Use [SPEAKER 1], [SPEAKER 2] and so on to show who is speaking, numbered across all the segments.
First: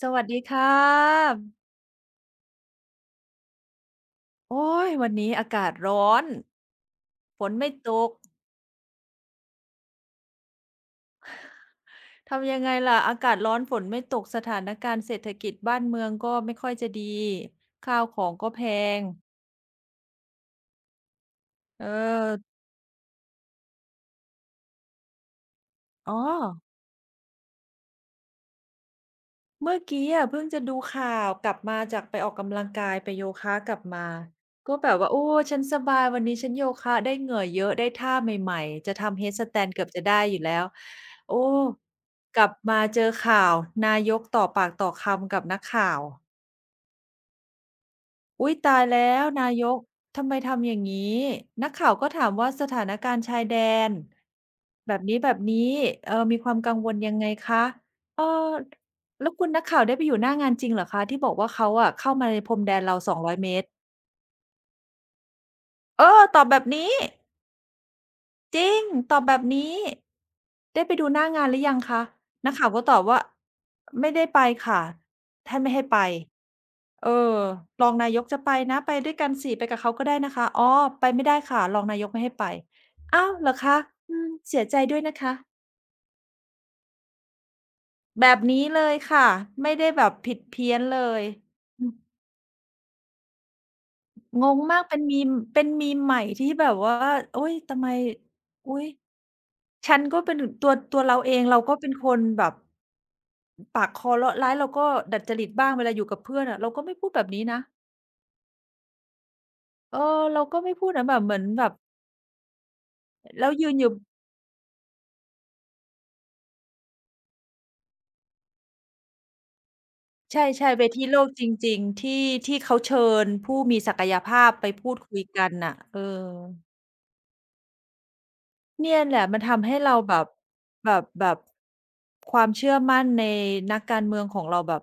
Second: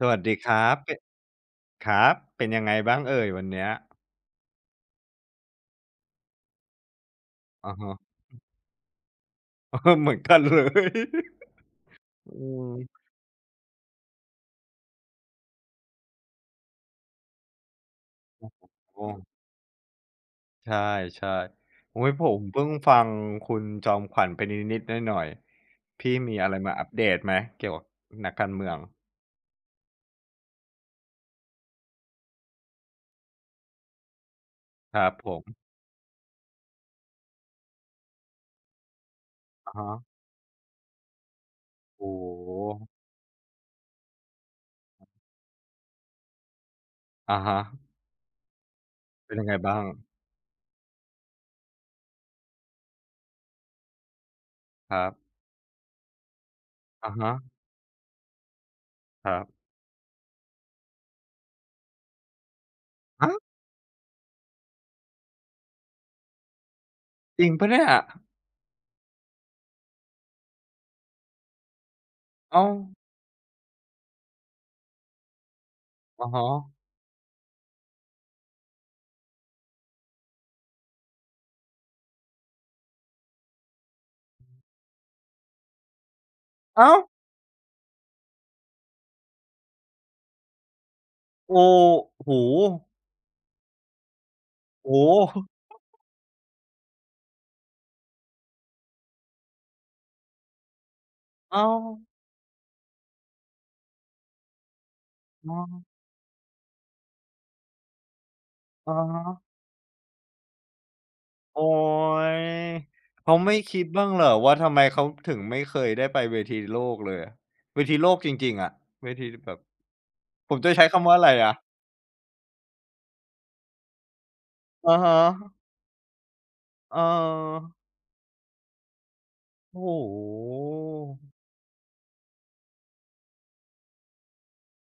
[SPEAKER 1] ส
[SPEAKER 2] ส
[SPEAKER 1] วัส
[SPEAKER 2] วัส
[SPEAKER 1] ดี
[SPEAKER 2] ดี
[SPEAKER 1] ค
[SPEAKER 2] ค่
[SPEAKER 1] รับเป็น
[SPEAKER 2] ะ
[SPEAKER 1] ครับเป็นยังไงบ้างเอ่ยวันเนี้ย
[SPEAKER 2] โอ้ยวันนี้อากาศร้อนฝนไม่
[SPEAKER 1] อะ
[SPEAKER 2] ต
[SPEAKER 1] ฮะ
[SPEAKER 2] ก
[SPEAKER 1] เอ อเหมือนกันเลยอื
[SPEAKER 2] ทำยังไงล่ะ
[SPEAKER 1] ม
[SPEAKER 2] อากาศร้อนฝนไม่ตกสถานการณ์เศรษฐกิจบ้านเมืองก็ไม่ค่อยจะดี ข้าวของก็แพง
[SPEAKER 1] โอ้ใช่
[SPEAKER 2] เอ
[SPEAKER 1] ๆโอ๊ยผม
[SPEAKER 2] อ
[SPEAKER 1] เพิ่งฟังคุณจอมขวัญไปนิดๆหน่อยๆ
[SPEAKER 2] อ๋อ
[SPEAKER 1] พี่มีอะไรมาอัปเดตไหมเกี่ยวกับนักการเมือง
[SPEAKER 2] เมื่อกี้อะเพิ่งจะดูข่าวกลับมาจากไปออกกำลังกายไปโยคะกลับมาก็แบ
[SPEAKER 1] ค
[SPEAKER 2] บ
[SPEAKER 1] รั
[SPEAKER 2] ว่า
[SPEAKER 1] บ
[SPEAKER 2] โอ้
[SPEAKER 1] ผม
[SPEAKER 2] ฉันสบายวันนี้ฉันโยคะได้เหงื่อเยอะได้ท่าใหม่ๆจะทำเฮดสแตน
[SPEAKER 1] อะ
[SPEAKER 2] เกือ
[SPEAKER 1] ฮะ
[SPEAKER 2] บจะได้อยู่แล้วโอ้
[SPEAKER 1] โอ้โ
[SPEAKER 2] กลับมาเจ
[SPEAKER 1] ฮ
[SPEAKER 2] อข่าวนายกต่อปากต่อคำกับนักข่าว
[SPEAKER 1] อะฮะ
[SPEAKER 2] อุ๊ยตายแล้ว
[SPEAKER 1] เป็นยั
[SPEAKER 2] นา
[SPEAKER 1] งไง
[SPEAKER 2] ยก
[SPEAKER 1] บ้าง
[SPEAKER 2] ทำไมทำอย่างนี้นักข่าวก็ถามว่าสถานการณ์ชายแดนแบ
[SPEAKER 1] ค
[SPEAKER 2] บ
[SPEAKER 1] รั
[SPEAKER 2] นี้แบ
[SPEAKER 1] บ
[SPEAKER 2] บนี้เออมีความกังวล
[SPEAKER 1] อะ
[SPEAKER 2] ยังไง
[SPEAKER 1] ฮะ
[SPEAKER 2] คะเออ
[SPEAKER 1] ค
[SPEAKER 2] แล้ว
[SPEAKER 1] รั
[SPEAKER 2] คุณ
[SPEAKER 1] บ
[SPEAKER 2] นักข่าวได้ไปอยู่หน้างานจริงเหรอคะที่บอกว่าเขาอะเข้ามาในพรมแดนเรา
[SPEAKER 1] ฮะ
[SPEAKER 2] 200เมตรเออตอบแบบนี้
[SPEAKER 1] จริงเปล่าเนี่ย
[SPEAKER 2] จริง ตอบแบบนี้ ได้ไปดูหน้างานหรือยังคะนัก
[SPEAKER 1] อ้า
[SPEAKER 2] ข่าว
[SPEAKER 1] ว
[SPEAKER 2] ก็ตอบว่าไม่ได้ไปค่ะท่านไม่ให้ไป
[SPEAKER 1] อะฮะ
[SPEAKER 2] เออรองนายกจะไปนะไปด้วยกันสิไปกับเขาก็ได้นะคะอ๋อไปไม่ได้ค่ะรองนายกไม่ให้ไปอ้าวเหรอคะอืมเสียใจด้วยนะคะ
[SPEAKER 1] อ้าว
[SPEAKER 2] แบบนี้เลยค่ะไม่ได้แบบผิดเพี้ยนเลย
[SPEAKER 1] โอ้
[SPEAKER 2] อืม
[SPEAKER 1] โอ้โฮ
[SPEAKER 2] งงมาก เป็น
[SPEAKER 1] โอ้
[SPEAKER 2] meme
[SPEAKER 1] โฮ
[SPEAKER 2] เป็น meme ใหม่ที่แบบว่าอุ๊ยทำไมอุ๊ยฉันก็เป็นตัวเราเองเรา
[SPEAKER 1] อ้า
[SPEAKER 2] ก็
[SPEAKER 1] ว
[SPEAKER 2] เป็นคนแบบ ปากคอเลาะร้ายเราก็ดัดจริต
[SPEAKER 1] อ้อ
[SPEAKER 2] บ้างเวลาอยู่กับเพื่อนอะเราก็ไม่พูดแบบนี้นะ
[SPEAKER 1] อะฮะ
[SPEAKER 2] เออเราก็ไม่พูดนะแบบเหมือน
[SPEAKER 1] โอ๊
[SPEAKER 2] แบบ
[SPEAKER 1] ยเขา
[SPEAKER 2] แล้ว
[SPEAKER 1] ไม่
[SPEAKER 2] ยืน
[SPEAKER 1] คิ
[SPEAKER 2] อ
[SPEAKER 1] ด
[SPEAKER 2] ยู่
[SPEAKER 1] บ้างเหรอว่าทำไมเขาถึงไม่เคยได้ไปเวทีโลกเลยอะเวทีโลกจริงๆอะเวทีแบบผม
[SPEAKER 2] ใช่
[SPEAKER 1] จะ
[SPEAKER 2] ๆเว
[SPEAKER 1] ใช้
[SPEAKER 2] ที
[SPEAKER 1] คำว่า
[SPEAKER 2] โล
[SPEAKER 1] อะ
[SPEAKER 2] ก
[SPEAKER 1] ไร
[SPEAKER 2] จ
[SPEAKER 1] อะ
[SPEAKER 2] ริงๆที่ที่เขาเชิญผู้มีศักยภาพไปพู
[SPEAKER 1] อะ
[SPEAKER 2] ด
[SPEAKER 1] ฮะ
[SPEAKER 2] คุยกันน่ะเออ
[SPEAKER 1] เออ
[SPEAKER 2] เนี่ยแหละมันทำให้
[SPEAKER 1] โอ้
[SPEAKER 2] เราแบบ
[SPEAKER 1] โ
[SPEAKER 2] แบบ
[SPEAKER 1] ฮ
[SPEAKER 2] ความเชื่อมั่นในนักการเมืองของเราแบบ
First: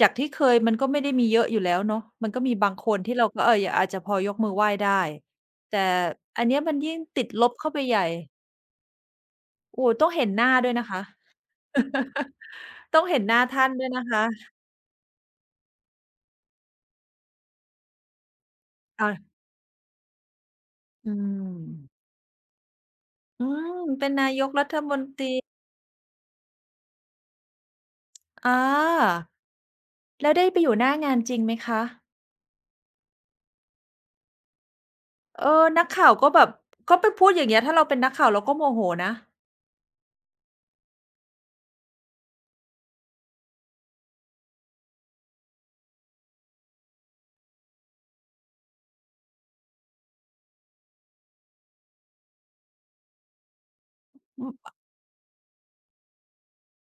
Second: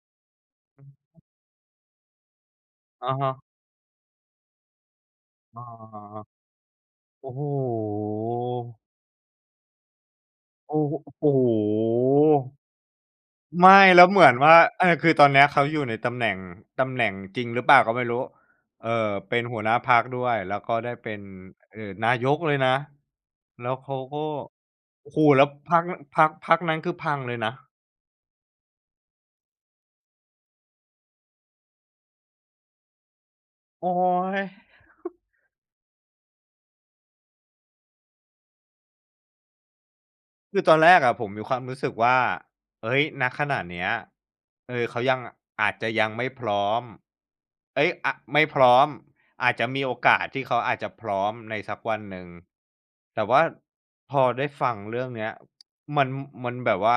[SPEAKER 2] จากที่เคยมันก็ไม่ได้มีเยอะอยู่แล้วเนาะมันก็มีบางคน
[SPEAKER 1] อะ
[SPEAKER 2] ที่เรา
[SPEAKER 1] ฮะ
[SPEAKER 2] ก็เอออาจจะพอยกมือไหว้ได้
[SPEAKER 1] อา
[SPEAKER 2] แต่อันเนี้ยมันยิ่งติด
[SPEAKER 1] โอ้โฮ
[SPEAKER 2] ลบเข้าไปใหญ่ โอ้โฮต้องเห็นหน้าด้วย
[SPEAKER 1] โอ้
[SPEAKER 2] นะคะ
[SPEAKER 1] โอ้โฮ
[SPEAKER 2] ต้องเห็นหน้าท่าน
[SPEAKER 1] ไม่
[SPEAKER 2] ด้วยนะ
[SPEAKER 1] แล้วเห
[SPEAKER 2] คะ
[SPEAKER 1] มือนว่าเออคือตอนเนี้ยเขาอยู่ในตำแหน่งตำแหน่งจริงหรือเปล่าก็ไม่รู้เอ่อเป็
[SPEAKER 2] อ่า
[SPEAKER 1] นหัวหน้าพรรคด้วยแล้วก็ได้เป็
[SPEAKER 2] อื
[SPEAKER 1] น
[SPEAKER 2] ม
[SPEAKER 1] นายกเลยนะ
[SPEAKER 2] อืม
[SPEAKER 1] แล้วเขา
[SPEAKER 2] เป็น
[SPEAKER 1] ก็
[SPEAKER 2] นายกรัฐมน
[SPEAKER 1] โอ้
[SPEAKER 2] ต
[SPEAKER 1] โฮ
[SPEAKER 2] รี
[SPEAKER 1] แล้วพรรคพรรคนั้นคือพังเลยนะ
[SPEAKER 2] อาแล้วได้ไปอยู่หน้างานจริงไหมคะ
[SPEAKER 1] โอ๊ย
[SPEAKER 2] เออนักข่าวก็แบบก็ไปพูดอย่างเงี้ยถ้าเราเป็นนักข่าวเราก็โมโหนะ
[SPEAKER 1] คือตอนแรกอะผมมีความรู้สึกว่าเอ้ยณขณะเนี้ยเออเขายังอาจจะยังไม่พร้อมเอ้ยอะไม่พร้อมอาจจะมีโอกาสที่เขาอาจจะพร้อมในสักวันหนึ่งแต่ว่าพอ
[SPEAKER 2] อื
[SPEAKER 1] ได้ฟั
[SPEAKER 2] ม
[SPEAKER 1] งเรื่องเนี้ยมันมันแบบว่า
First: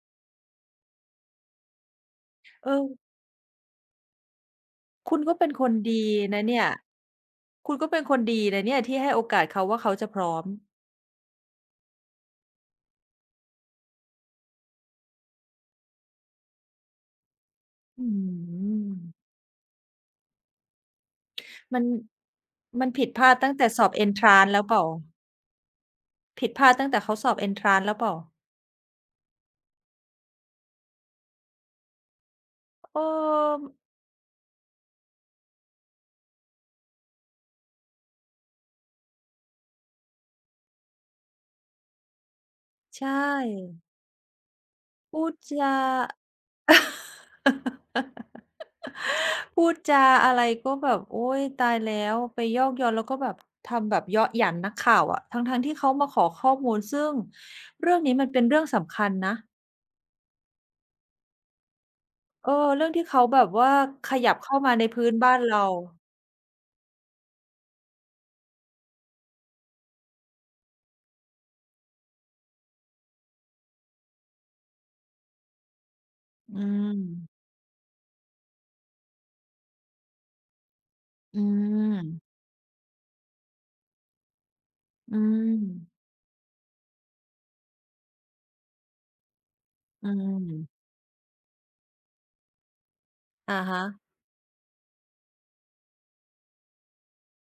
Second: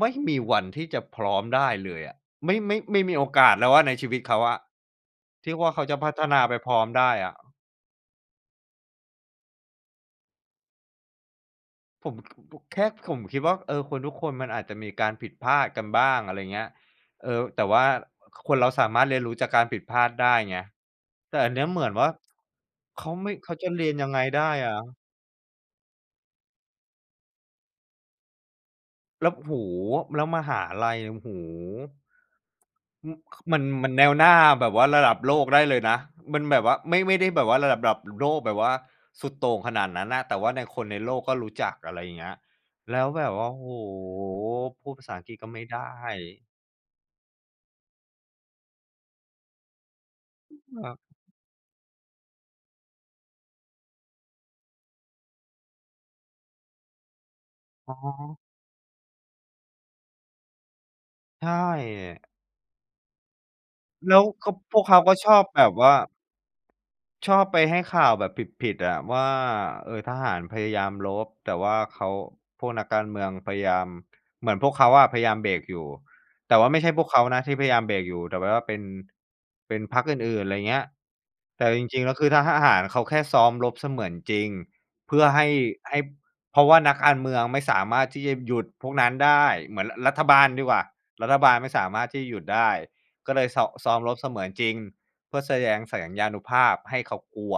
[SPEAKER 1] ไม่มีวันที่จะพร้อมได้เลยอะไม่
[SPEAKER 2] เอ
[SPEAKER 1] ไม่
[SPEAKER 2] อ
[SPEAKER 1] ไม่มีโอกาสแล้วอะในชีวิตเขาอะ
[SPEAKER 2] คุณก็เป็น
[SPEAKER 1] ที่
[SPEAKER 2] ค
[SPEAKER 1] ว่า
[SPEAKER 2] น
[SPEAKER 1] เขาจะ
[SPEAKER 2] ดี
[SPEAKER 1] พัฒนา
[SPEAKER 2] นะ
[SPEAKER 1] ไป
[SPEAKER 2] เนี่ย
[SPEAKER 1] พร้อมได้อะ
[SPEAKER 2] คุณก็เป็นคนดีนะเนี่ยที่ให้โอกาสเขาว่าเขาจะพร้อม
[SPEAKER 1] ผมแค่ผมคิดว่าเออคนทุกคนมันอาจจะมีการผิดพลาดกันบ้างอะไรเงี้ยเออแต่ว่า
[SPEAKER 2] อื้อ
[SPEAKER 1] คน
[SPEAKER 2] ฮื
[SPEAKER 1] เราสา
[SPEAKER 2] อ
[SPEAKER 1] มารถเรียนรู้จากการผิดพลาดได้ไงแต่อันเนี้ยเห
[SPEAKER 2] มัน
[SPEAKER 1] มือนว่า
[SPEAKER 2] มันผิดพลาดตั้
[SPEAKER 1] เขา
[SPEAKER 2] งแต่
[SPEAKER 1] จะ
[SPEAKER 2] ส
[SPEAKER 1] เรี
[SPEAKER 2] อ
[SPEAKER 1] ย
[SPEAKER 2] บ
[SPEAKER 1] นยังไงได้
[SPEAKER 2] Entrance แล้วเป
[SPEAKER 1] อะ
[SPEAKER 2] ล่าผิดพลาดตั้งแต่เขาสอบ Entrance แล้วเปล่า
[SPEAKER 1] แล้วโอ้โฮแล้วมหาลัยโอ้โฮ
[SPEAKER 2] เออ
[SPEAKER 1] อือมันแนวหน้าแบบว่าระดับโลกได้เลยนะมันแบบว่าไม่ได้แบบว่าระดับโลกแบบว่าสุดโต่งขนาดนั้นน่ะแต่ว่าในคนในโลกก็รู้จักอะไรอย่างเงี้ยแล้
[SPEAKER 2] ใช
[SPEAKER 1] วแบบว่าโอ้โฮ
[SPEAKER 2] ่
[SPEAKER 1] พูดภาษาอั
[SPEAKER 2] พู
[SPEAKER 1] งก
[SPEAKER 2] ด
[SPEAKER 1] ฤษก็
[SPEAKER 2] จ
[SPEAKER 1] ไม่
[SPEAKER 2] า
[SPEAKER 1] ได้
[SPEAKER 2] พูดจาอะไรก็
[SPEAKER 1] แบ
[SPEAKER 2] แบ
[SPEAKER 1] บ
[SPEAKER 2] บโอ๊ยตายแล้วไปยอกย้อนแล้วก็แบบทำแบบเยาะหยันนักข่าวอะทั้งๆที่เขามาขอข้อมูลซึ่ง
[SPEAKER 1] อ๋อ
[SPEAKER 2] เรื่องนี้มันเป็นเรื่องสำคัญนะ
[SPEAKER 1] ใช่
[SPEAKER 2] เออเรื่องที่เขาแบบว่าข
[SPEAKER 1] แล้ว
[SPEAKER 2] ยับ
[SPEAKER 1] ก็
[SPEAKER 2] เข้า
[SPEAKER 1] พ
[SPEAKER 2] มา
[SPEAKER 1] ว
[SPEAKER 2] ใน
[SPEAKER 1] กเขา
[SPEAKER 2] พื้น
[SPEAKER 1] ก็ช
[SPEAKER 2] บ้า
[SPEAKER 1] อ
[SPEAKER 2] น
[SPEAKER 1] บแบ
[SPEAKER 2] เรา
[SPEAKER 1] บว่า ชอบไปให้ข่าวแบบผิดๆอะว่าเออทหารพยายามรบแต่ว่าเขาพวกนักการเมืองพยายามเหมือนพวกเขาอะพยายามเบรกอยู่แต่
[SPEAKER 2] อื
[SPEAKER 1] ว่าไม่ใช่
[SPEAKER 2] ม
[SPEAKER 1] พวกเขานะที่พยายามเบรกอยู่แต่แบบว่าเป็นพรรคอื่นๆอะไรเงี้ย
[SPEAKER 2] อื
[SPEAKER 1] แต่จริงๆแล้วคือ
[SPEAKER 2] ม
[SPEAKER 1] ทหารเขาแค่ซ้อมรบเสมือนจริง
[SPEAKER 2] อื
[SPEAKER 1] เพื่อให้
[SPEAKER 2] ม
[SPEAKER 1] ให้เพราะว่านักการเมืองไม่สามารถที่จะหยุดพวกนั้นได้เหมือนร
[SPEAKER 2] อื
[SPEAKER 1] รัฐบาลดีกว่า
[SPEAKER 2] ม
[SPEAKER 1] รัฐบาลไม่สามารถที่จะหยุดได้ก็เลย
[SPEAKER 2] อาฮะ
[SPEAKER 1] ซ้อมรบเสมือนจริง เพื่อแสดงสัญญานุภาพให้เขากลัว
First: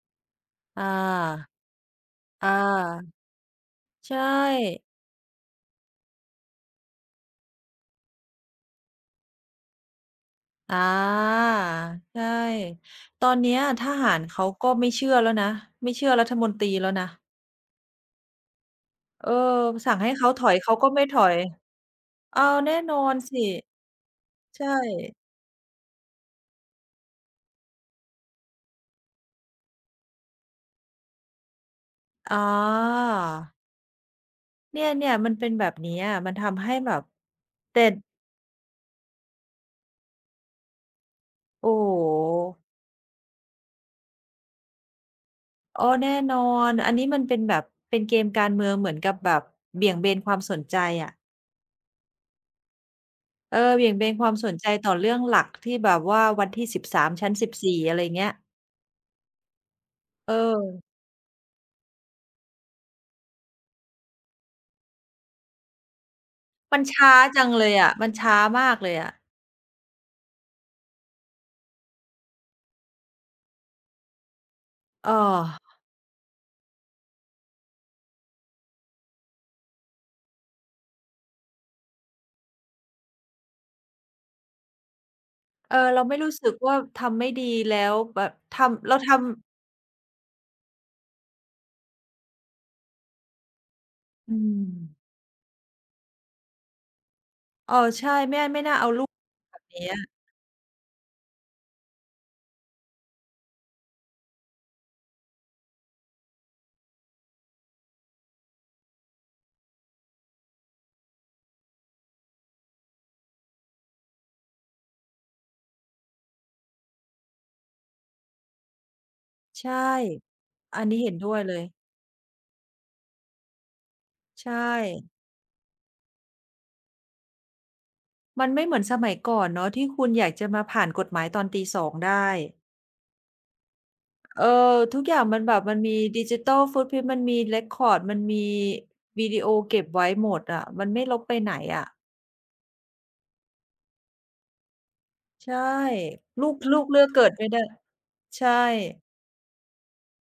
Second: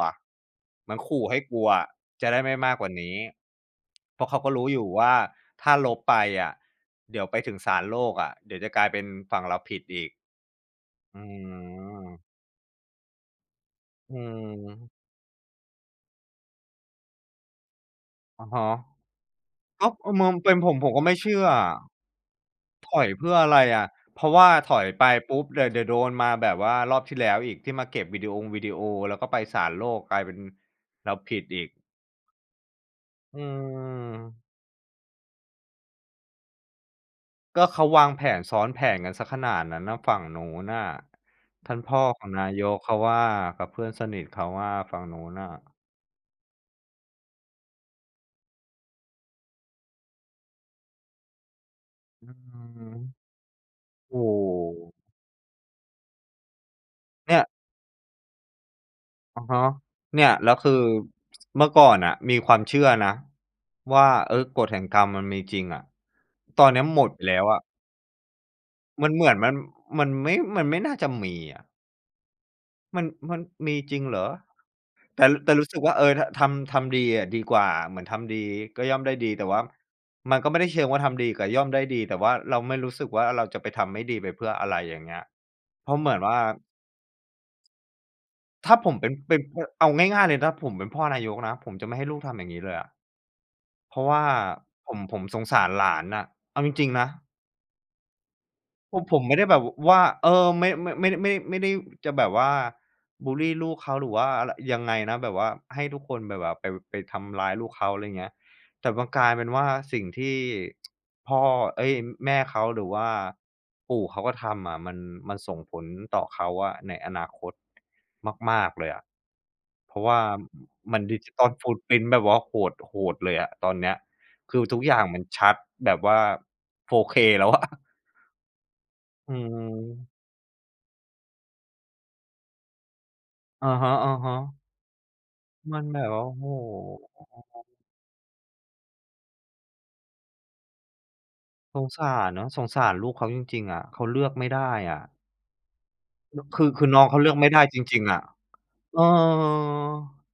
[SPEAKER 2] อ
[SPEAKER 1] เหมือนขู่ให้
[SPEAKER 2] า
[SPEAKER 1] กลัวอะจะได้
[SPEAKER 2] อ
[SPEAKER 1] ไม่มากกว่า
[SPEAKER 2] า
[SPEAKER 1] นี้
[SPEAKER 2] ใช่
[SPEAKER 1] เพราะเขาก็รู้อยู่ว่าถ้าลบไปอะเดี๋ยวไปถึงศาลโลกอะเดี๋ยวจะกลายเป็นฝั่งเราผิดอีก
[SPEAKER 2] อา
[SPEAKER 1] อื
[SPEAKER 2] ใช่
[SPEAKER 1] ม
[SPEAKER 2] ตอนเนี้ยทหา
[SPEAKER 1] อื
[SPEAKER 2] รเขาก็ไม่
[SPEAKER 1] ม
[SPEAKER 2] เชื่อแล้วนะไม่เชื่อรัฐมนตรีแล้วนะ
[SPEAKER 1] อะฮะ
[SPEAKER 2] เออ
[SPEAKER 1] ก็
[SPEAKER 2] สั่ง
[SPEAKER 1] เอ
[SPEAKER 2] ให้
[SPEAKER 1] อม
[SPEAKER 2] เขา
[SPEAKER 1] อง
[SPEAKER 2] ถอ
[SPEAKER 1] เป็
[SPEAKER 2] ย
[SPEAKER 1] นผ
[SPEAKER 2] เขา
[SPEAKER 1] มผ
[SPEAKER 2] ก็
[SPEAKER 1] มก็
[SPEAKER 2] ไม่
[SPEAKER 1] ไม่
[SPEAKER 2] ถอย
[SPEAKER 1] เชื่ออะ
[SPEAKER 2] อ้าวแน่
[SPEAKER 1] ถ
[SPEAKER 2] น
[SPEAKER 1] อ
[SPEAKER 2] อ
[SPEAKER 1] ย
[SPEAKER 2] น
[SPEAKER 1] เพื่อ
[SPEAKER 2] สิ
[SPEAKER 1] อะไรอะเพราะว่า
[SPEAKER 2] ใช่
[SPEAKER 1] ถอยไปปุ๊บเดี๋ยวโดนมาแบบว่ารอบที่แล้วอีกที่มาเก็บวิดีโอแล้วก็ไปศาลโลกกลายเป็นเราผิดอีก
[SPEAKER 2] อ๋อ
[SPEAKER 1] อืม
[SPEAKER 2] เนี่ยๆมันเป็นแบบนี้อะมันทำให้แบบ
[SPEAKER 1] ก็
[SPEAKER 2] แต่
[SPEAKER 1] เขาวางแผนซ้อนแผนกันเสียขนาดนั้นน่ะฝั่งนู้นน่ะ
[SPEAKER 2] โอ้
[SPEAKER 1] ท่าน
[SPEAKER 2] โ
[SPEAKER 1] พ่อของนา
[SPEAKER 2] ฮ
[SPEAKER 1] ยกเขาว่ากับเพื่อนสนิทเขาว่าฝั่งนู้นน่ะ
[SPEAKER 2] อ้อแน่นอนอันนี้มันเป็นแบบเป็นเกมการเมืองเหมือนกับแบบเบี่ยงเบนความสนใจอะ
[SPEAKER 1] อืม
[SPEAKER 2] เออเบี่ยงเบนค
[SPEAKER 1] โอ้
[SPEAKER 2] วา
[SPEAKER 1] โ
[SPEAKER 2] มสนใจต่อเรื่
[SPEAKER 1] ฮ
[SPEAKER 2] องหลักที่แบบว่าวันที่13ชั้น
[SPEAKER 1] เนี่ย
[SPEAKER 2] 14อะไรเงี้ย
[SPEAKER 1] อะฮะเนี่ย
[SPEAKER 2] เอ
[SPEAKER 1] แล้ว
[SPEAKER 2] อ
[SPEAKER 1] คือเมื่อก่อนน่ะมีความเชื่อนะว่าเออกฎแห่งกรรมมันมีจริงอะตอน
[SPEAKER 2] มั
[SPEAKER 1] เนี้
[SPEAKER 2] น
[SPEAKER 1] ยหมด
[SPEAKER 2] ช้า
[SPEAKER 1] ไปแล้ว
[SPEAKER 2] จัง
[SPEAKER 1] อะ
[SPEAKER 2] เลยอะมันช้ามากเลย
[SPEAKER 1] มัน
[SPEAKER 2] อะ
[SPEAKER 1] เหมือนมันไม่มันไม่น่าจะมีอะมันมีจริงเหรอ
[SPEAKER 2] เอ
[SPEAKER 1] แต่รู้
[SPEAKER 2] อ
[SPEAKER 1] สึกว่าเออทำดีอะดีกว่าเหมือนทำดีก็ย่อมได้ดีแต่ว่ามันก็ไม่ได้เชิงว่าทำดีกับย่อมได้ดีแต่ว่าเราไม่รู้สึกว่าเราจะไปทำไม่ดีไปเพื่ออะไรอย่างเงี้ย
[SPEAKER 2] เออ
[SPEAKER 1] เพราะ
[SPEAKER 2] เรา
[SPEAKER 1] เหมื
[SPEAKER 2] ไม่
[SPEAKER 1] อน
[SPEAKER 2] รู้
[SPEAKER 1] ว่า
[SPEAKER 2] สึกว่าทำไม่ดีแล้วแบบ
[SPEAKER 1] ถ้าผ
[SPEAKER 2] ทำ
[SPEAKER 1] ม
[SPEAKER 2] เรา
[SPEAKER 1] เป็น
[SPEAKER 2] ทำ
[SPEAKER 1] เป็นพเอาง่ายๆเลยถ้าผมเป็นพ่อนายกนะผมจะไม่ให้ลูกทำอย่างงี้เลยอะเพราะว่า
[SPEAKER 2] อื
[SPEAKER 1] ผม
[SPEAKER 2] ม
[SPEAKER 1] ผมสงสารหลานน่ะเอาจริงๆนะ
[SPEAKER 2] เออใช่ไม่ไม่น่าเอา
[SPEAKER 1] ผม
[SPEAKER 2] ลูก
[SPEAKER 1] ผม
[SPEAKER 2] อ
[SPEAKER 1] ไม่ได้แบ
[SPEAKER 2] ย่า
[SPEAKER 1] บ
[SPEAKER 2] งเงี้ย
[SPEAKER 1] ว่าเออไม่ไม่ได้จะแบบว่าบุลลีลูกเขาหรือว่าอะไรยังไงนะแบบว่าให้ทุกคนแบบว่าไปทำร้ายลูกเขาอะไรเงี้ยแต่มันกลายเป็นว่าสิ่งที่พ่อเอ๊ยแม่เขาหรือว่าปู่เขาก็ทำอะมันส่งผลต่อเขาอะในอนาคตมากๆเลยอะ
[SPEAKER 2] ใช่
[SPEAKER 1] เพราะว่า
[SPEAKER 2] อัน
[SPEAKER 1] มั
[SPEAKER 2] นี้
[SPEAKER 1] น
[SPEAKER 2] เห็นด้วย
[SPEAKER 1] Digital
[SPEAKER 2] เลย
[SPEAKER 1] Footprint แบบว่าโหดเลยอะตอนเนี้ย
[SPEAKER 2] ใช่
[SPEAKER 1] คือทุกอย่างมันชัดแบบว่า 4K แล้วอะ
[SPEAKER 2] มันไม่เหมือนสมัย
[SPEAKER 1] อื
[SPEAKER 2] ก่อนเนาะที่คุณอ
[SPEAKER 1] ม
[SPEAKER 2] ยากจะมาผ่านกฎหมายตอนตี2ได้
[SPEAKER 1] อะฮ
[SPEAKER 2] เออ
[SPEAKER 1] ะ
[SPEAKER 2] ทุกอย่างมันแบบ
[SPEAKER 1] ๆ
[SPEAKER 2] มั
[SPEAKER 1] มั
[SPEAKER 2] น
[SPEAKER 1] น
[SPEAKER 2] มี
[SPEAKER 1] แบบ
[SPEAKER 2] ดิ
[SPEAKER 1] ว่าโอ้
[SPEAKER 2] จิ
[SPEAKER 1] โฮ
[SPEAKER 2] ทัลฟุตพริ้นท์มันมีเร็กคอร์ดมันมีวิดีโอเก็บไว้หมดอะมันไม่ลบไปไหน
[SPEAKER 1] ส
[SPEAKER 2] อะ
[SPEAKER 1] งสารเนาะสงสารลูกเขาจริงๆอะเขาเลือกไม่ได้อะ
[SPEAKER 2] ใช่
[SPEAKER 1] น
[SPEAKER 2] ลูก
[SPEAKER 1] คือ
[SPEAKER 2] ลู
[SPEAKER 1] คื
[SPEAKER 2] ก
[SPEAKER 1] อน้
[SPEAKER 2] เลื
[SPEAKER 1] อ
[SPEAKER 2] อ
[SPEAKER 1] ง
[SPEAKER 2] ก
[SPEAKER 1] เขา
[SPEAKER 2] เกิ
[SPEAKER 1] เลื
[SPEAKER 2] ด
[SPEAKER 1] อก
[SPEAKER 2] ไม่
[SPEAKER 1] ไม่ได้
[SPEAKER 2] ได้
[SPEAKER 1] จริงๆอะ
[SPEAKER 2] ใช่
[SPEAKER 1] เออ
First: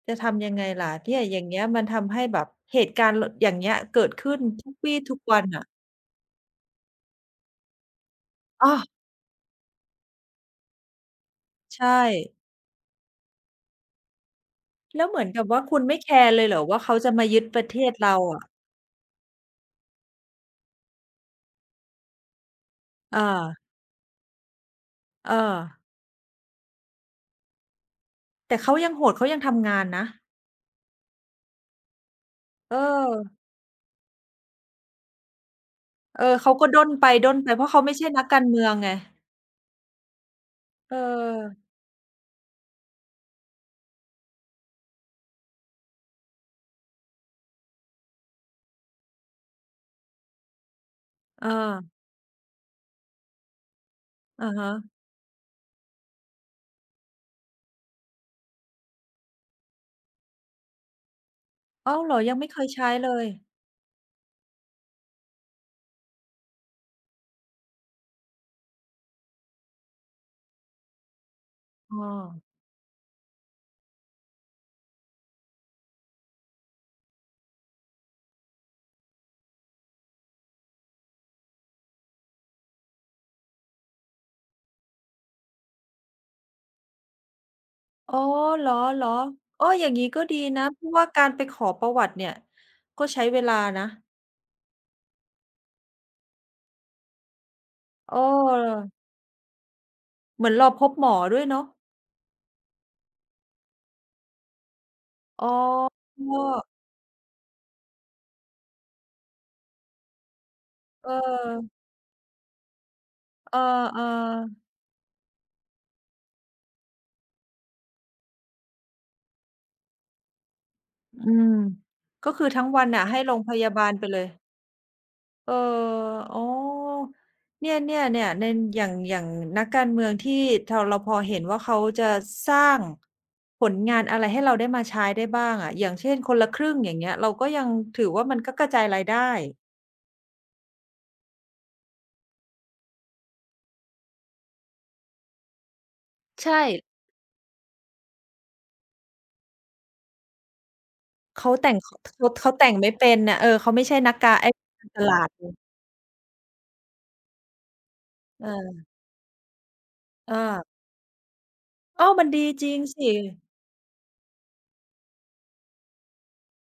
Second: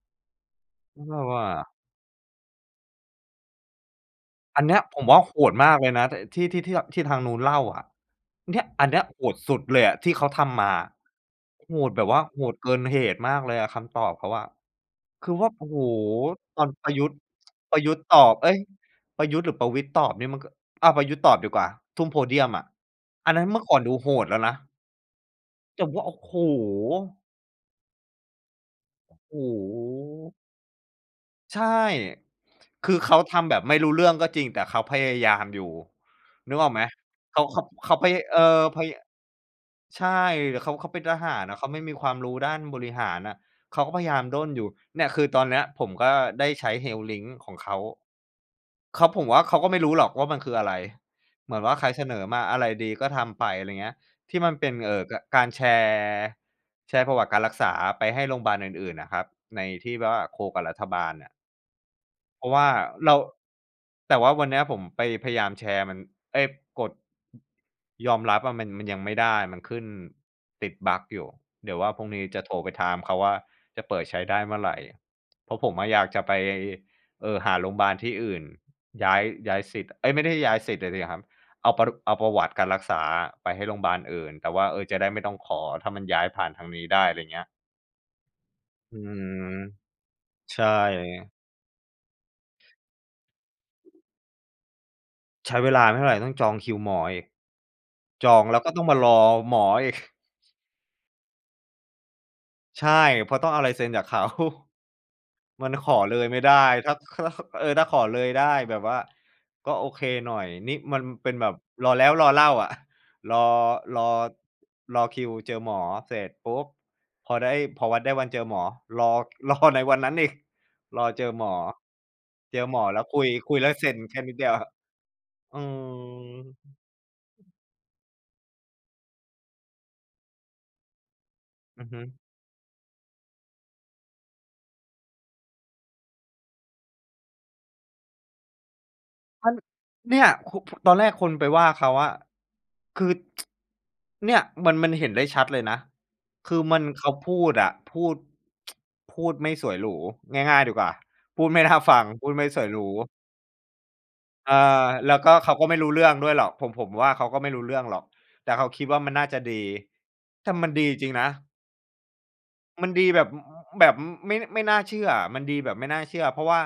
[SPEAKER 2] จะทำยังไงล่ะ
[SPEAKER 1] แล้วแบ
[SPEAKER 2] เนี่ย
[SPEAKER 1] บ
[SPEAKER 2] อย่า
[SPEAKER 1] ว่า
[SPEAKER 2] งเงี้ยมันทำให้แบบเหตุการณ์ลอย่างเงี้ยเกิดขึ้น
[SPEAKER 1] อัน
[SPEAKER 2] ทุก
[SPEAKER 1] เนี้ยผ
[SPEAKER 2] วี่
[SPEAKER 1] ม
[SPEAKER 2] ทุ
[SPEAKER 1] ว่า
[SPEAKER 2] ก
[SPEAKER 1] โห
[SPEAKER 2] วัน
[SPEAKER 1] ด
[SPEAKER 2] น่ะ
[SPEAKER 1] มากเลยนะทที่ที่ที่ที่ทางนู้นเล่าอะเนี่ย
[SPEAKER 2] อ้อ
[SPEAKER 1] อันเนี้ยโหดสุดเลยอะที่เขาทำมาโหด
[SPEAKER 2] ใช่
[SPEAKER 1] แบบว่าโหดเกินเหตุมากเลยอะคำตอบเขาอะ
[SPEAKER 2] แล้วเหมือน
[SPEAKER 1] คือ
[SPEAKER 2] กับ
[SPEAKER 1] ว่า
[SPEAKER 2] ว่า
[SPEAKER 1] โอ้
[SPEAKER 2] คุ
[SPEAKER 1] โฮ
[SPEAKER 2] ณไม่แคร์เลยเหร
[SPEAKER 1] ต
[SPEAKER 2] อ
[SPEAKER 1] อน
[SPEAKER 2] ว่า
[SPEAKER 1] ประ
[SPEAKER 2] เขา
[SPEAKER 1] ยุท
[SPEAKER 2] จะ
[SPEAKER 1] ธ์
[SPEAKER 2] มายึดประ
[SPEAKER 1] ป
[SPEAKER 2] เท
[SPEAKER 1] ระยุ
[SPEAKER 2] ศ
[SPEAKER 1] ทธ์
[SPEAKER 2] เรา
[SPEAKER 1] ตอบ
[SPEAKER 2] อะ
[SPEAKER 1] เอ๊ยประยุทธ์หรือประวิตรตอบนี่มันก็อาประยุทธ์ตอบดีกว่าทุ่มโพเดียมอะ
[SPEAKER 2] เออ
[SPEAKER 1] อันนั้นเมื่อก่อนดูโหดแล้วนะ
[SPEAKER 2] เออ
[SPEAKER 1] แต่ว่าโอ้โฮ
[SPEAKER 2] แต่เขายังโหดเขายัง
[SPEAKER 1] โอ้
[SPEAKER 2] ทำ
[SPEAKER 1] โ
[SPEAKER 2] งานนะ
[SPEAKER 1] ฮใช่
[SPEAKER 2] เอ
[SPEAKER 1] คือ
[SPEAKER 2] อ
[SPEAKER 1] เขาทำแบบไม่รู้เรื่องก็จริงแต่เขาพยายามอยู่
[SPEAKER 2] เออเขา
[SPEAKER 1] นึกอ
[SPEAKER 2] ก็
[SPEAKER 1] อกไหม
[SPEAKER 2] ด้นไปด้น
[SPEAKER 1] เขา
[SPEAKER 2] ไปเพ
[SPEAKER 1] เขา
[SPEAKER 2] ราะเขา
[SPEAKER 1] เขา
[SPEAKER 2] ไม่
[SPEAKER 1] พ
[SPEAKER 2] ใช่
[SPEAKER 1] ยา
[SPEAKER 2] นัก
[SPEAKER 1] เอ
[SPEAKER 2] การ
[SPEAKER 1] อ
[SPEAKER 2] เมือง
[SPEAKER 1] พ
[SPEAKER 2] ไง
[SPEAKER 1] ยายใช่แต่เขา
[SPEAKER 2] เออ
[SPEAKER 1] เป็นทหารอะเขาไม่มีความรู้ด้านบริหารอะเขาก็พยายามด้นอยู่เนี่ยคือตอนเนี้ยผมก็ได้ใช้ HealthLink ของเขา เขาผมว่าเขาก็ไม่รู้หรอกว่ามันคืออะไร
[SPEAKER 2] เออ
[SPEAKER 1] เหมือนว่าใครเสนอมาอะไรดีก็ทำไปอะไรเงี้ยที่
[SPEAKER 2] อะ
[SPEAKER 1] มันเป็
[SPEAKER 2] ฮะ
[SPEAKER 1] นกการแชร์แชร์ประวัติการรักษาไปให้โรงบาลอื่นๆน่ะครับในที่แบบว่าโคกับรัฐบาลน่ะ
[SPEAKER 2] อ้าวเหรอยัง
[SPEAKER 1] เพ
[SPEAKER 2] ไม่
[SPEAKER 1] ราะ
[SPEAKER 2] เค
[SPEAKER 1] ว่า
[SPEAKER 2] ยใช้เล
[SPEAKER 1] เรา
[SPEAKER 2] ย
[SPEAKER 1] แต่ว่าวันเนี้ยผมไปพยายามแชร์มันเอ๊ยกดยอมรับอะมันยังไม่ได้มันขึ้นติดบั๊กอยู่เดี๋ยวว่า
[SPEAKER 2] อ้
[SPEAKER 1] พรุ่ง
[SPEAKER 2] อ
[SPEAKER 1] นี้จะโทรไปถามเขาว่าจะเปิดใช้ได้เมื่อไหร่เพราะผมอะอยากจะไปหาโรงพยาบาลที่อื่นย้ายย้ายสิทธิ์เอ๊ยไม่ได้ย้ายสิทธิ์อะสิครับเอาประวัติการรักษาอะไปให้โรงพยาบาลอื่นแต่ว่าเออจะได้ไม่ต้องขอถ้ามันย้ายผ่านทางนี้ได้อะไรเงี้ย
[SPEAKER 2] อ๋อเหรอ
[SPEAKER 1] อื
[SPEAKER 2] เหรอ
[SPEAKER 1] ม
[SPEAKER 2] เอออย่างงี้ก็ดีนะ
[SPEAKER 1] ใช่
[SPEAKER 2] เพราะว่าการไปขอประวัติเนี่ยก็ใช้เวลานะ
[SPEAKER 1] ใช้เวลาไม่เท่าไรต้องจองคิวหมออีก
[SPEAKER 2] เ
[SPEAKER 1] จองแล้วก็ต้
[SPEAKER 2] อ
[SPEAKER 1] อง
[SPEAKER 2] อ
[SPEAKER 1] มารอหมออีก
[SPEAKER 2] เหมือนรอพบหมอด้วยเนาะ
[SPEAKER 1] ใช่เพราะต้องเอาลายเซ็นจากเขา
[SPEAKER 2] อ๋อ
[SPEAKER 1] มันขอเล
[SPEAKER 2] เ
[SPEAKER 1] ยไม่ได้
[SPEAKER 2] อ
[SPEAKER 1] ถ้า ถ้าเออถ้าขอเลยได้แบบว่าก็โอเคหน่อยนี่มันเป็นแบบ
[SPEAKER 2] อ
[SPEAKER 1] รอแล้วรอเล่าอะ รอร
[SPEAKER 2] เอ
[SPEAKER 1] อ
[SPEAKER 2] อ
[SPEAKER 1] รอคิวเจอหมอเสร็จปุ๊บพอได้พอวัดได้วันเจอหมอรอ รอในวันนั้นอีกรอ
[SPEAKER 2] ๆ
[SPEAKER 1] เจ
[SPEAKER 2] อื
[SPEAKER 1] อหม
[SPEAKER 2] ม
[SPEAKER 1] อ
[SPEAKER 2] ก็คือ
[SPEAKER 1] เจ
[SPEAKER 2] ทั้
[SPEAKER 1] อ
[SPEAKER 2] ง
[SPEAKER 1] หม
[SPEAKER 2] วั
[SPEAKER 1] อ
[SPEAKER 2] น
[SPEAKER 1] แล้
[SPEAKER 2] น่ะ
[SPEAKER 1] ว
[SPEAKER 2] ให้โรงพ
[SPEAKER 1] คุยแล้
[SPEAKER 2] ยา
[SPEAKER 1] ว
[SPEAKER 2] บา
[SPEAKER 1] เซ็
[SPEAKER 2] ล
[SPEAKER 1] น
[SPEAKER 2] ไปเล
[SPEAKER 1] แค่
[SPEAKER 2] ย
[SPEAKER 1] นิดเดียว
[SPEAKER 2] เออ
[SPEAKER 1] อื
[SPEAKER 2] อ๋อ
[SPEAKER 1] ม
[SPEAKER 2] เนี่ยเนี่ยเนี่ยในอย่างนักการเมืองที่ทอเราพอเห็นว่าเขา
[SPEAKER 1] อือฮึ
[SPEAKER 2] จะสร้างผลงานอะไรให้เราได้มาใช้ได้บ้างอะอย่างเช่นคนละครึ่งอย่างเงี้ยเราก็ยังถือว่ามันก็กระจายรายได้
[SPEAKER 1] มันเนี่ยคุตอนแรกคนไปว่าเขาอะคือเนี่ยมันเห็นได้ชัดเลยนะ
[SPEAKER 2] ใช่
[SPEAKER 1] คือมันเขาพูดอะพูดพูดไม่สวยหรูง่ายๆดีกว่าพูด
[SPEAKER 2] เขา
[SPEAKER 1] ไม่
[SPEAKER 2] แต่
[SPEAKER 1] น่า
[SPEAKER 2] งข
[SPEAKER 1] ฟังพู
[SPEAKER 2] เขา
[SPEAKER 1] ดไม่
[SPEAKER 2] เขา
[SPEAKER 1] สว
[SPEAKER 2] แต่
[SPEAKER 1] ย
[SPEAKER 2] ง
[SPEAKER 1] หรู
[SPEAKER 2] ไม่เป็นน่ะเออเขาไม่ใช่นักการไอ้
[SPEAKER 1] เออ
[SPEAKER 2] การตลา
[SPEAKER 1] แล้ว
[SPEAKER 2] ด
[SPEAKER 1] ก็เขา
[SPEAKER 2] ไง
[SPEAKER 1] ก็ไม่รู้เรื่องด้วยหรอกผมว่าเขาก็ไม่รู้เรื่องหรอกแต่เขา
[SPEAKER 2] เอ
[SPEAKER 1] คิ
[SPEAKER 2] อ
[SPEAKER 1] ดว่ามันน่าจะดีแต่
[SPEAKER 2] อา
[SPEAKER 1] มันดีจริงๆนะ
[SPEAKER 2] อ้าวมันดีจริง
[SPEAKER 1] มัน
[SPEAKER 2] สิ
[SPEAKER 1] ดีแบบแบบไม่น่าเชื่ออะมันดีแบบไม่น่าเชื่อเพราะว่า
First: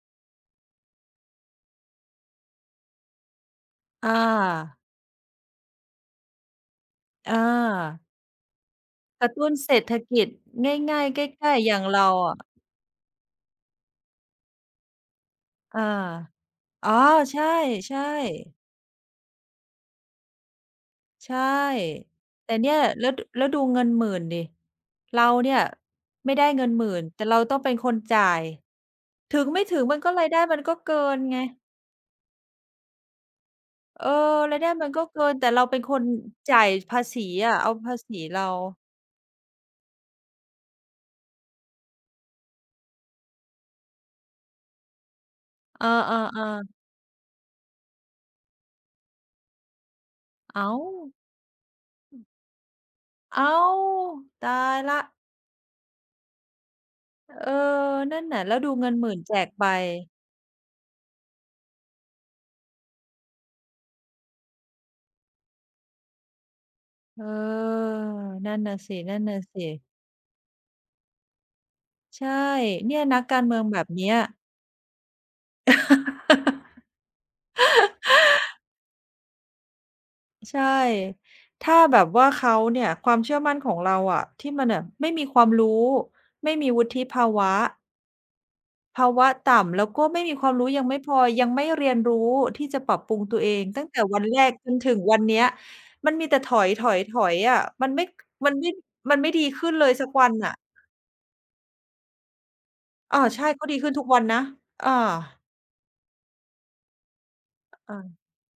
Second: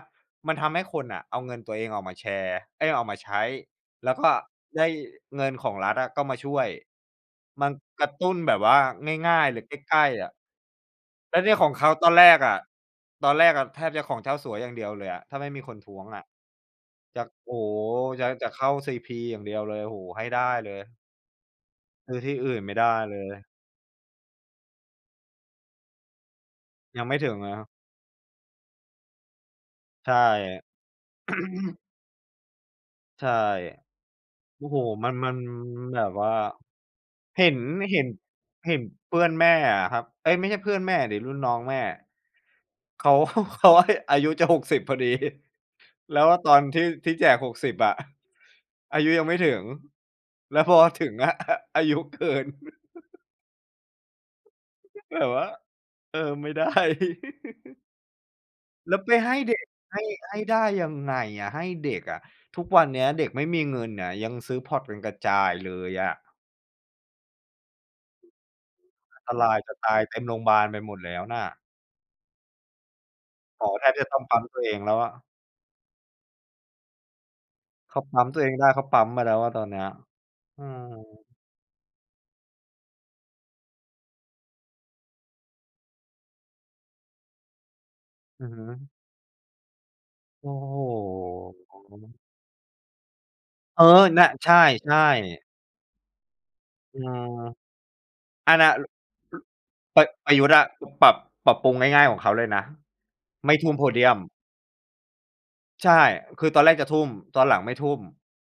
[SPEAKER 1] มันทำให้คนน่ะเอาเงินตัวเองออกมาแชร์เอ๊ยออกมาใช้
[SPEAKER 2] อ
[SPEAKER 1] แล้วก็
[SPEAKER 2] า
[SPEAKER 1] ได้เงินของรัฐอะก็มาช่วย
[SPEAKER 2] อ
[SPEAKER 1] มันก
[SPEAKER 2] า
[SPEAKER 1] ระตุ้นแบบว่า
[SPEAKER 2] กระ
[SPEAKER 1] ง่าย
[SPEAKER 2] ตุ้
[SPEAKER 1] ๆ
[SPEAKER 2] น
[SPEAKER 1] หรือใ
[SPEAKER 2] เศรษฐ
[SPEAKER 1] กล้ๆ
[SPEAKER 2] กิจ
[SPEAKER 1] อะ
[SPEAKER 2] ง่ายๆ
[SPEAKER 1] แล้ว
[SPEAKER 2] ใก
[SPEAKER 1] เนี่
[SPEAKER 2] ล้
[SPEAKER 1] ยข
[SPEAKER 2] ๆ
[SPEAKER 1] อ
[SPEAKER 2] อ
[SPEAKER 1] ง
[SPEAKER 2] ย่าง
[SPEAKER 1] เขาต
[SPEAKER 2] เรา
[SPEAKER 1] อนแร
[SPEAKER 2] อะ
[SPEAKER 1] กอะตอนแรกอะแทบจะของเจ้าสัวอย่างเดียวเลยอะถ้าไม่มีคน
[SPEAKER 2] อา
[SPEAKER 1] ท้วงอะ
[SPEAKER 2] อ๋อ
[SPEAKER 1] จะ
[SPEAKER 2] ใช่
[SPEAKER 1] โอ้โฮ
[SPEAKER 2] ใช่
[SPEAKER 1] จะเข้า CP อย่างเดียวเลยโอ้โฮให้ได้เลย
[SPEAKER 2] ใช่
[SPEAKER 1] ซื้อที่
[SPEAKER 2] แต่
[SPEAKER 1] อื่น
[SPEAKER 2] เนี่
[SPEAKER 1] ไม่
[SPEAKER 2] ย
[SPEAKER 1] ได้
[SPEAKER 2] แล้ว
[SPEAKER 1] เล
[SPEAKER 2] ด
[SPEAKER 1] ย
[SPEAKER 2] แล้วดูเงินหมื่นดิเราเนี่ยไม่ได้เงินหมื่
[SPEAKER 1] ยั
[SPEAKER 2] น
[SPEAKER 1] งไม่
[SPEAKER 2] แต่
[SPEAKER 1] ถึง
[SPEAKER 2] เราต้
[SPEAKER 1] นะ
[SPEAKER 2] อ
[SPEAKER 1] ค
[SPEAKER 2] ง
[SPEAKER 1] รับ
[SPEAKER 2] เป็นคนจ่ายถึงไม่ถึงมันก็
[SPEAKER 1] ใช่
[SPEAKER 2] รายได้มันก็เกินไง
[SPEAKER 1] ใช่
[SPEAKER 2] เออราย
[SPEAKER 1] โอ้
[SPEAKER 2] ได้
[SPEAKER 1] โฮ
[SPEAKER 2] มันก็
[SPEAKER 1] มัน
[SPEAKER 2] เกิ
[SPEAKER 1] มั
[SPEAKER 2] น
[SPEAKER 1] น
[SPEAKER 2] แต่เราเป็นค
[SPEAKER 1] แบ
[SPEAKER 2] น
[SPEAKER 1] บว่า
[SPEAKER 2] จ่ายภาษี
[SPEAKER 1] เห็
[SPEAKER 2] อะ
[SPEAKER 1] น
[SPEAKER 2] เอาภา
[SPEAKER 1] เห็น
[SPEAKER 2] ษีเรา
[SPEAKER 1] เห็นเพื่อนแม่อะครับเอ๊ยไม่ใช่เพื่อนแม่สิรุ่นน้องแม่เขา เขาอายุจะ60พอดี
[SPEAKER 2] เอ
[SPEAKER 1] แล้ว
[SPEAKER 2] อ
[SPEAKER 1] ตอน
[SPEAKER 2] ๆ
[SPEAKER 1] ที่ที่แจก60อะอายุยังไม่ถึง
[SPEAKER 2] ๆ
[SPEAKER 1] แล้วพ
[SPEAKER 2] อ้า
[SPEAKER 1] อ
[SPEAKER 2] ว
[SPEAKER 1] ถึงอะ อายุเกิน
[SPEAKER 2] อ้าวตายแล้ว
[SPEAKER 1] แบบว่าเออไม่ได้
[SPEAKER 2] เอ อนั่นน่ะแล้วดูเงิน
[SPEAKER 1] แล้ว
[SPEAKER 2] ห
[SPEAKER 1] ไป
[SPEAKER 2] มื่นแจ
[SPEAKER 1] ให้
[SPEAKER 2] ก
[SPEAKER 1] เด็ก
[SPEAKER 2] ไป
[SPEAKER 1] ให้ให้ได้ยังไงอะให้เด็กอะทุกวันเนี้ยเด็กไม่มีเงินน่ะยังซื้อพ็อตกันกระจายเลยอะ
[SPEAKER 2] เออนั่นน่ะส
[SPEAKER 1] อันตราย
[SPEAKER 2] ิ
[SPEAKER 1] จะตาย
[SPEAKER 2] ๆ
[SPEAKER 1] เต็มโรงพยาบาลไปหมดแล้วน่ะ
[SPEAKER 2] ใช่เนี่ยนักการเมื
[SPEAKER 1] หม
[SPEAKER 2] อง
[SPEAKER 1] อ
[SPEAKER 2] แบ
[SPEAKER 1] แท
[SPEAKER 2] บ
[SPEAKER 1] บจะ
[SPEAKER 2] เนี้ย
[SPEAKER 1] ต้องปั๊มตัวเองแล้วอะเขาปั๊มตัวเองได้เขาปั๊มมาแล้วอะตอนเนี้ยอื
[SPEAKER 2] ใช่
[SPEAKER 1] ม
[SPEAKER 2] ถ้าแบบว่าเขาเนี่ยความเชื่อมั่นของเราอะที่มันน่ะไม่มีความรู้ไม่มีวุฒิภาวะ
[SPEAKER 1] อือฮึ
[SPEAKER 2] ภาวะต่ำแล้วก็ไม่มีความ
[SPEAKER 1] โอ้
[SPEAKER 2] รู้
[SPEAKER 1] โฮ
[SPEAKER 2] ยังไม่พอยังไม่เรียนรู้ที่จะปรับปรุงตัวเอง
[SPEAKER 1] เอ
[SPEAKER 2] ตั้
[SPEAKER 1] อ
[SPEAKER 2] งแต่วัน
[SPEAKER 1] น่ะ
[SPEAKER 2] แร
[SPEAKER 1] ใช
[SPEAKER 2] กจนถึง
[SPEAKER 1] ่
[SPEAKER 2] วันเนี้ย
[SPEAKER 1] ๆ
[SPEAKER 2] มันมีแต่ถอ
[SPEAKER 1] อื
[SPEAKER 2] ย
[SPEAKER 1] ม
[SPEAKER 2] ๆๆอะมันไม่
[SPEAKER 1] อั
[SPEAKER 2] มัน
[SPEAKER 1] น
[SPEAKER 2] ไม่
[SPEAKER 1] น่ะร
[SPEAKER 2] มันไม่ดีขึ้นเลย
[SPEAKER 1] ป
[SPEAKER 2] สักวั
[SPEAKER 1] ป
[SPEAKER 2] น
[SPEAKER 1] ระยุท
[SPEAKER 2] น่ะ
[SPEAKER 1] ธ์อะปรับปรับปรุงง่ายๆของเขาเลยนะ
[SPEAKER 2] อาใช่
[SPEAKER 1] ไม่
[SPEAKER 2] เขา
[SPEAKER 1] ทุ่ม
[SPEAKER 2] ดี
[SPEAKER 1] โพ
[SPEAKER 2] ขึ้น
[SPEAKER 1] เดี
[SPEAKER 2] ทุก
[SPEAKER 1] ยม
[SPEAKER 2] วันนะอา
[SPEAKER 1] ใช่คือตอนแรกจะทุ่มตอนหลังไม่ทุ่
[SPEAKER 2] อา
[SPEAKER 1] ม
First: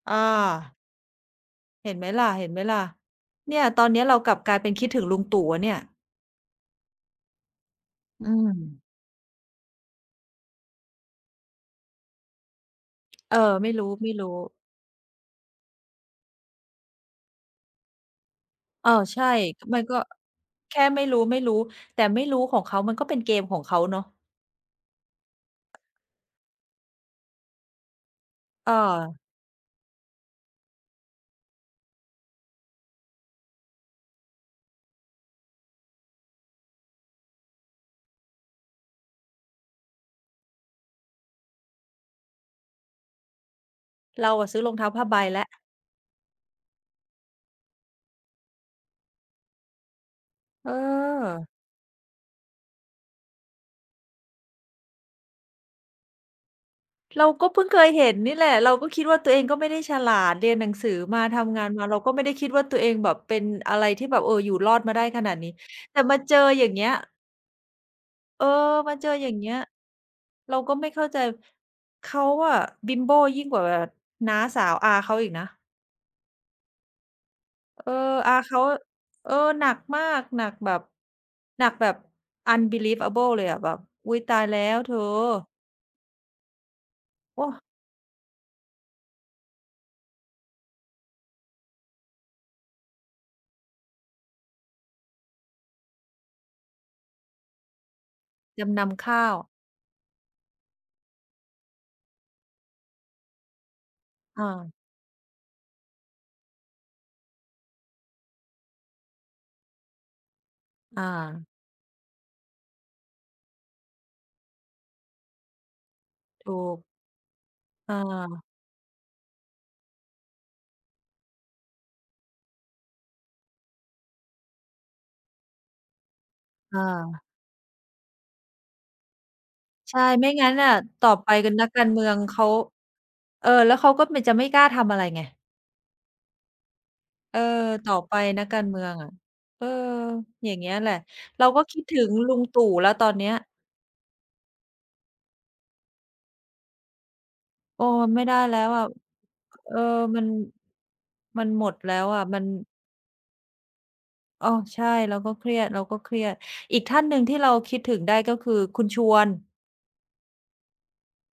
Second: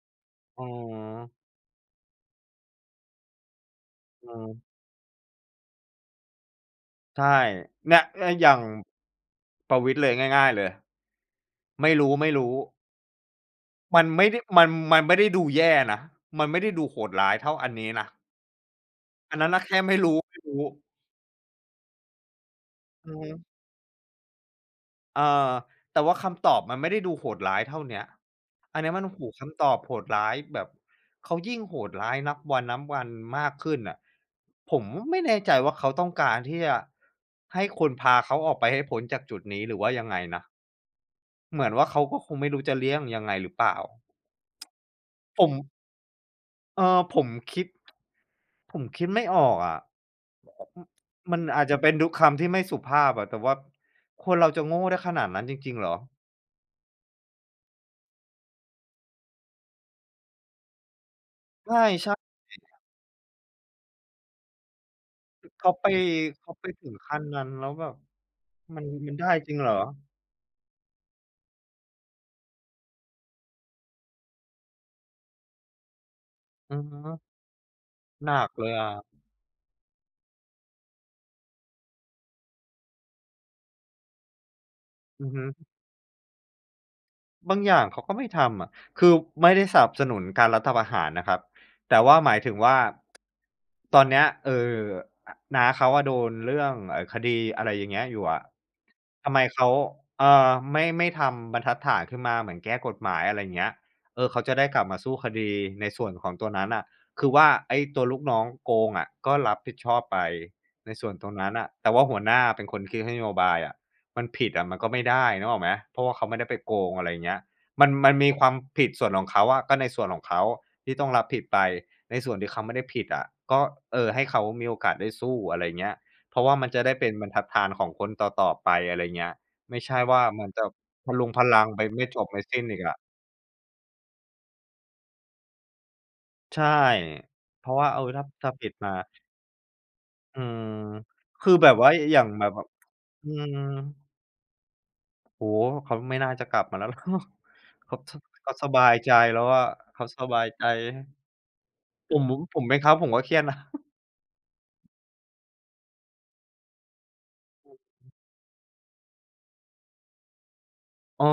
[SPEAKER 2] อา
[SPEAKER 1] อืม
[SPEAKER 2] เห็นไหมล่ะเห็นไหมล่ะเนี่ยตอนเนี้ยเรา
[SPEAKER 1] อื
[SPEAKER 2] กลับกลายเป็น
[SPEAKER 1] ม
[SPEAKER 2] คิดถึงลุงตู่อะเนี่ย
[SPEAKER 1] ใช่เนี่ยเอ
[SPEAKER 2] อื
[SPEAKER 1] ออ
[SPEAKER 2] ม
[SPEAKER 1] ย่างประวิตรเลยง่ายๆเลยไม่รู้ๆ
[SPEAKER 2] เออไม่รู้
[SPEAKER 1] มัน
[SPEAKER 2] ไม่
[SPEAKER 1] ไม่
[SPEAKER 2] รู้
[SPEAKER 1] ได้มันมันไม่ได้ดูแย่นะมันไม่ได้ดูโหดร้ายเท่าอันนี้นะ
[SPEAKER 2] เออใช่
[SPEAKER 1] อันนั้นน่ะแค่
[SPEAKER 2] มัน
[SPEAKER 1] ไม่
[SPEAKER 2] ก็
[SPEAKER 1] รู้ไม่รู้
[SPEAKER 2] แค่ไม่รู้ไม่รู้แต่ไม่รู้ของเขามันก็
[SPEAKER 1] อื
[SPEAKER 2] เป็
[SPEAKER 1] อ
[SPEAKER 2] น
[SPEAKER 1] ฮึ
[SPEAKER 2] เกมของเขาเนาะ
[SPEAKER 1] เออแต่ว่าคำตอบมันไม่ได้ดูโหดร้ายเท่าเนี้ย
[SPEAKER 2] เอ
[SPEAKER 1] อันเนี้ยมันโอ้โฮ
[SPEAKER 2] อ
[SPEAKER 1] คำตอบโหดร้ายแบบเขายิ่งโหดร้ายนับวันนับวันมากขึ้นน่ะผมไม่แน่ใจว่าเขาต้องการที่จะให้คนพาเขาออกไปให้พ้นจากจุดนี้หรือว่ายังไงนะเหมือนว่าเขาก็คงไม่รู้จะเลี่ยงยังไงหรือเปล่า
[SPEAKER 2] เราอะซื้อรองเท้าผ้าใบ
[SPEAKER 1] ผ
[SPEAKER 2] แล้ว
[SPEAKER 1] มเออผมคิดไม่ออกอะอ
[SPEAKER 2] เ
[SPEAKER 1] มั
[SPEAKER 2] อ
[SPEAKER 1] น
[SPEAKER 2] อ
[SPEAKER 1] อาจจะเป็นทุกคำที่ไม่สุภาพอะแต่ว่าคนเราจะโง่ได้ขนาดนั้นจริงๆเหรอ
[SPEAKER 2] เราก็เพิ่งเคยเห็นนี่แหละเราก็คิดว่าตัวเองก็ไม่ได้ฉลาดเรียนหนังสือมาทำงา
[SPEAKER 1] ใ
[SPEAKER 2] นมาเราก็
[SPEAKER 1] ช่
[SPEAKER 2] ไม่ได้คิดว่าตัวเองแบบเป็นอะไรที่แบบเอออยู่รอดมาได้ขนาดนี้
[SPEAKER 1] ๆเขาไป
[SPEAKER 2] แต่มาเจอ
[SPEAKER 1] เขา
[SPEAKER 2] อ
[SPEAKER 1] ไป
[SPEAKER 2] ย่างเงี้
[SPEAKER 1] ถึ
[SPEAKER 2] ย
[SPEAKER 1] งขั้นนั้นแล้วแบบ
[SPEAKER 2] เออ
[SPEAKER 1] มัน
[SPEAKER 2] มาเจอ
[SPEAKER 1] มัน
[SPEAKER 2] อ
[SPEAKER 1] ได้
[SPEAKER 2] ย่าง
[SPEAKER 1] จ
[SPEAKER 2] เงี้
[SPEAKER 1] ริ
[SPEAKER 2] ย
[SPEAKER 1] งเหรอ
[SPEAKER 2] เราก็ไม่เข้าใจเขาอะบิมโบ้ยิ่งกว่าน้าสาวอาเขาอีกนะ
[SPEAKER 1] อือฮึ
[SPEAKER 2] เออ
[SPEAKER 1] ห
[SPEAKER 2] อา
[SPEAKER 1] นัก
[SPEAKER 2] เขา
[SPEAKER 1] เลยอะ
[SPEAKER 2] เออหนักมากหนักแบบหนักแบบ unbelievable เลยอะแบบอุ๊ยตายแล้วเธอ
[SPEAKER 1] อือฮึ
[SPEAKER 2] โอ้
[SPEAKER 1] บางอย่างเขาก็ไม่ทำอะคือไม่ได้สนับสนุนการรัฐประหารนะครับแต่ว่าหมายถึงว่าตอนเนี้ยเอ่ออน้าเขาอะโดนเรื่องคดีอะไรอย่างเงี้ยอยู่อะ
[SPEAKER 2] จำนำข้า
[SPEAKER 1] ทำ
[SPEAKER 2] ว
[SPEAKER 1] ไมเขาไม่ทำบรรทัดฐานขึ้นมาเหมือนแก้กฎหมายอะไรอย่างเงี้ยเออเขา
[SPEAKER 2] อา
[SPEAKER 1] จะได้กลับมาสู้คดีในส่วนของตัวนั้นน่ะคือว่าไอ้ตัวลูกน้องโกงอะก็รับผิดชอบไปในส่วนตรง
[SPEAKER 2] อา
[SPEAKER 1] นั้นน่ะแต่ว่าหัวหน้าเป็นคนคิดนโยบายอะ มันผิดอะมันก็ไม่ได้นึกออกไหมเพราะว่าเขาไม่ได้ไป
[SPEAKER 2] ถู
[SPEAKER 1] โก
[SPEAKER 2] ก
[SPEAKER 1] งอะไรอย่างเงี้ยมัน
[SPEAKER 2] อ
[SPEAKER 1] มันมีค
[SPEAKER 2] า
[SPEAKER 1] วามผิดส่วนของเขาอะก็ในส่วนของเขาที่ต้องรับผิดไปในส่วนที่เขาไม่ได้ผิดอะก็เออให้เขามีโอกาสได้สู้อะไรอย่างเงี้ยเพราะว่ามันจะได้เป็น
[SPEAKER 2] อา
[SPEAKER 1] บรรทัดฐานของคนต่อๆไปอะไรอย่างเงี้ยไม่ใช่
[SPEAKER 2] ใช่
[SPEAKER 1] ว่า
[SPEAKER 2] ไม่
[SPEAKER 1] มัน
[SPEAKER 2] งั้น
[SPEAKER 1] จะ
[SPEAKER 2] น่ะต่อ
[SPEAKER 1] พะรุ
[SPEAKER 2] ไป
[SPEAKER 1] งพะ
[SPEAKER 2] กัน
[SPEAKER 1] รั
[SPEAKER 2] นั
[SPEAKER 1] ง
[SPEAKER 2] ก
[SPEAKER 1] ไป
[SPEAKER 2] การเมื
[SPEAKER 1] ไม่
[SPEAKER 2] อง
[SPEAKER 1] จบไม่
[SPEAKER 2] เขา
[SPEAKER 1] สิ้นอีกอะ
[SPEAKER 2] เออแล้วเขาก็ไม่จะไม่กล้าทำอะไรไง
[SPEAKER 1] ใช่
[SPEAKER 2] เออ
[SPEAKER 1] เพราะว่า
[SPEAKER 2] ต่อ
[SPEAKER 1] เออ
[SPEAKER 2] ไป
[SPEAKER 1] ถ้า
[SPEAKER 2] นัก
[SPEAKER 1] ถ้า
[SPEAKER 2] การ
[SPEAKER 1] ผิด
[SPEAKER 2] เมือ
[SPEAKER 1] มา
[SPEAKER 2] งอะเออ
[SPEAKER 1] อื
[SPEAKER 2] อย่าง
[SPEAKER 1] ม
[SPEAKER 2] เงี้ยแหละเรา
[SPEAKER 1] คือ
[SPEAKER 2] ก็
[SPEAKER 1] แบบ
[SPEAKER 2] คิด
[SPEAKER 1] ว่า
[SPEAKER 2] ถึง
[SPEAKER 1] อย่าง
[SPEAKER 2] ลุง
[SPEAKER 1] แบบ
[SPEAKER 2] ตู่แล้วตอน
[SPEAKER 1] อื
[SPEAKER 2] เนี้ย
[SPEAKER 1] ม โอ้โฮเขาไม่น่าจะกลับมาแล้ว หรอก
[SPEAKER 2] โอ้
[SPEAKER 1] เขาส
[SPEAKER 2] ไม่ได้
[SPEAKER 1] เขา
[SPEAKER 2] แล้
[SPEAKER 1] ส
[SPEAKER 2] ว
[SPEAKER 1] บา
[SPEAKER 2] อะ
[SPEAKER 1] ยใจแล้วอะ
[SPEAKER 2] เออ
[SPEAKER 1] เขาส
[SPEAKER 2] มัน
[SPEAKER 1] บายใจ
[SPEAKER 2] มันหมดแล้ว
[SPEAKER 1] ผม
[SPEAKER 2] อะมัน
[SPEAKER 1] ผมเป็นเขาผมก็เครียดนะ
[SPEAKER 2] อ้อใช่เราก็เครียดเราก็เครียดอีกท่านหนึ่งที่เราคิดถึงได้ก็คือคุณชวน
[SPEAKER 1] เออ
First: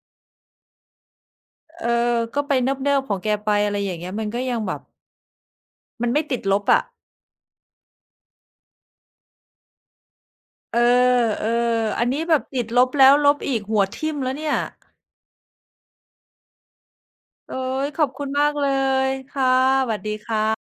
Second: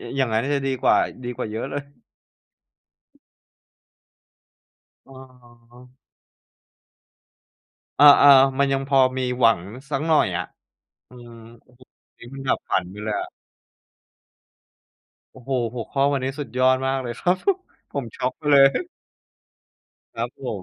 [SPEAKER 1] ยอย่างงั้นจะดีกว่าดีกว่าเยอะเลย
[SPEAKER 2] เออก็ไปเนิบๆของแกไปอะไรอย่างเงี้ยมันก็ยังแบบ
[SPEAKER 1] อ๋อ
[SPEAKER 2] มันไม่ติดลบอะ
[SPEAKER 1] อาๆมันยังพอมีหวังสักหน่อยอะ
[SPEAKER 2] เอ
[SPEAKER 1] อืมโอ้
[SPEAKER 2] อ
[SPEAKER 1] โฮ
[SPEAKER 2] ๆอัน
[SPEAKER 1] อัน
[SPEAKER 2] นี้
[SPEAKER 1] นี้
[SPEAKER 2] แบ
[SPEAKER 1] มัน
[SPEAKER 2] บ
[SPEAKER 1] ดับ
[SPEAKER 2] ติด
[SPEAKER 1] ฝั
[SPEAKER 2] ล
[SPEAKER 1] น
[SPEAKER 2] บ
[SPEAKER 1] ไป
[SPEAKER 2] แล้
[SPEAKER 1] เล
[SPEAKER 2] ว
[SPEAKER 1] ย
[SPEAKER 2] ล
[SPEAKER 1] อะ
[SPEAKER 2] บอีกหัวทิ่มแล้วเนี่ย
[SPEAKER 1] โอ้โฮหัวข้อวันนี้สุดยอดมากเลยครับ
[SPEAKER 2] เอ๊ย
[SPEAKER 1] ผ
[SPEAKER 2] ข
[SPEAKER 1] ม
[SPEAKER 2] อบคุ
[SPEAKER 1] ช็อ
[SPEAKER 2] ณ
[SPEAKER 1] กไป
[SPEAKER 2] มาก
[SPEAKER 1] เล
[SPEAKER 2] เล
[SPEAKER 1] ย
[SPEAKER 2] ยค่ะสวัสดี
[SPEAKER 1] ครับผม
[SPEAKER 2] ค่ะ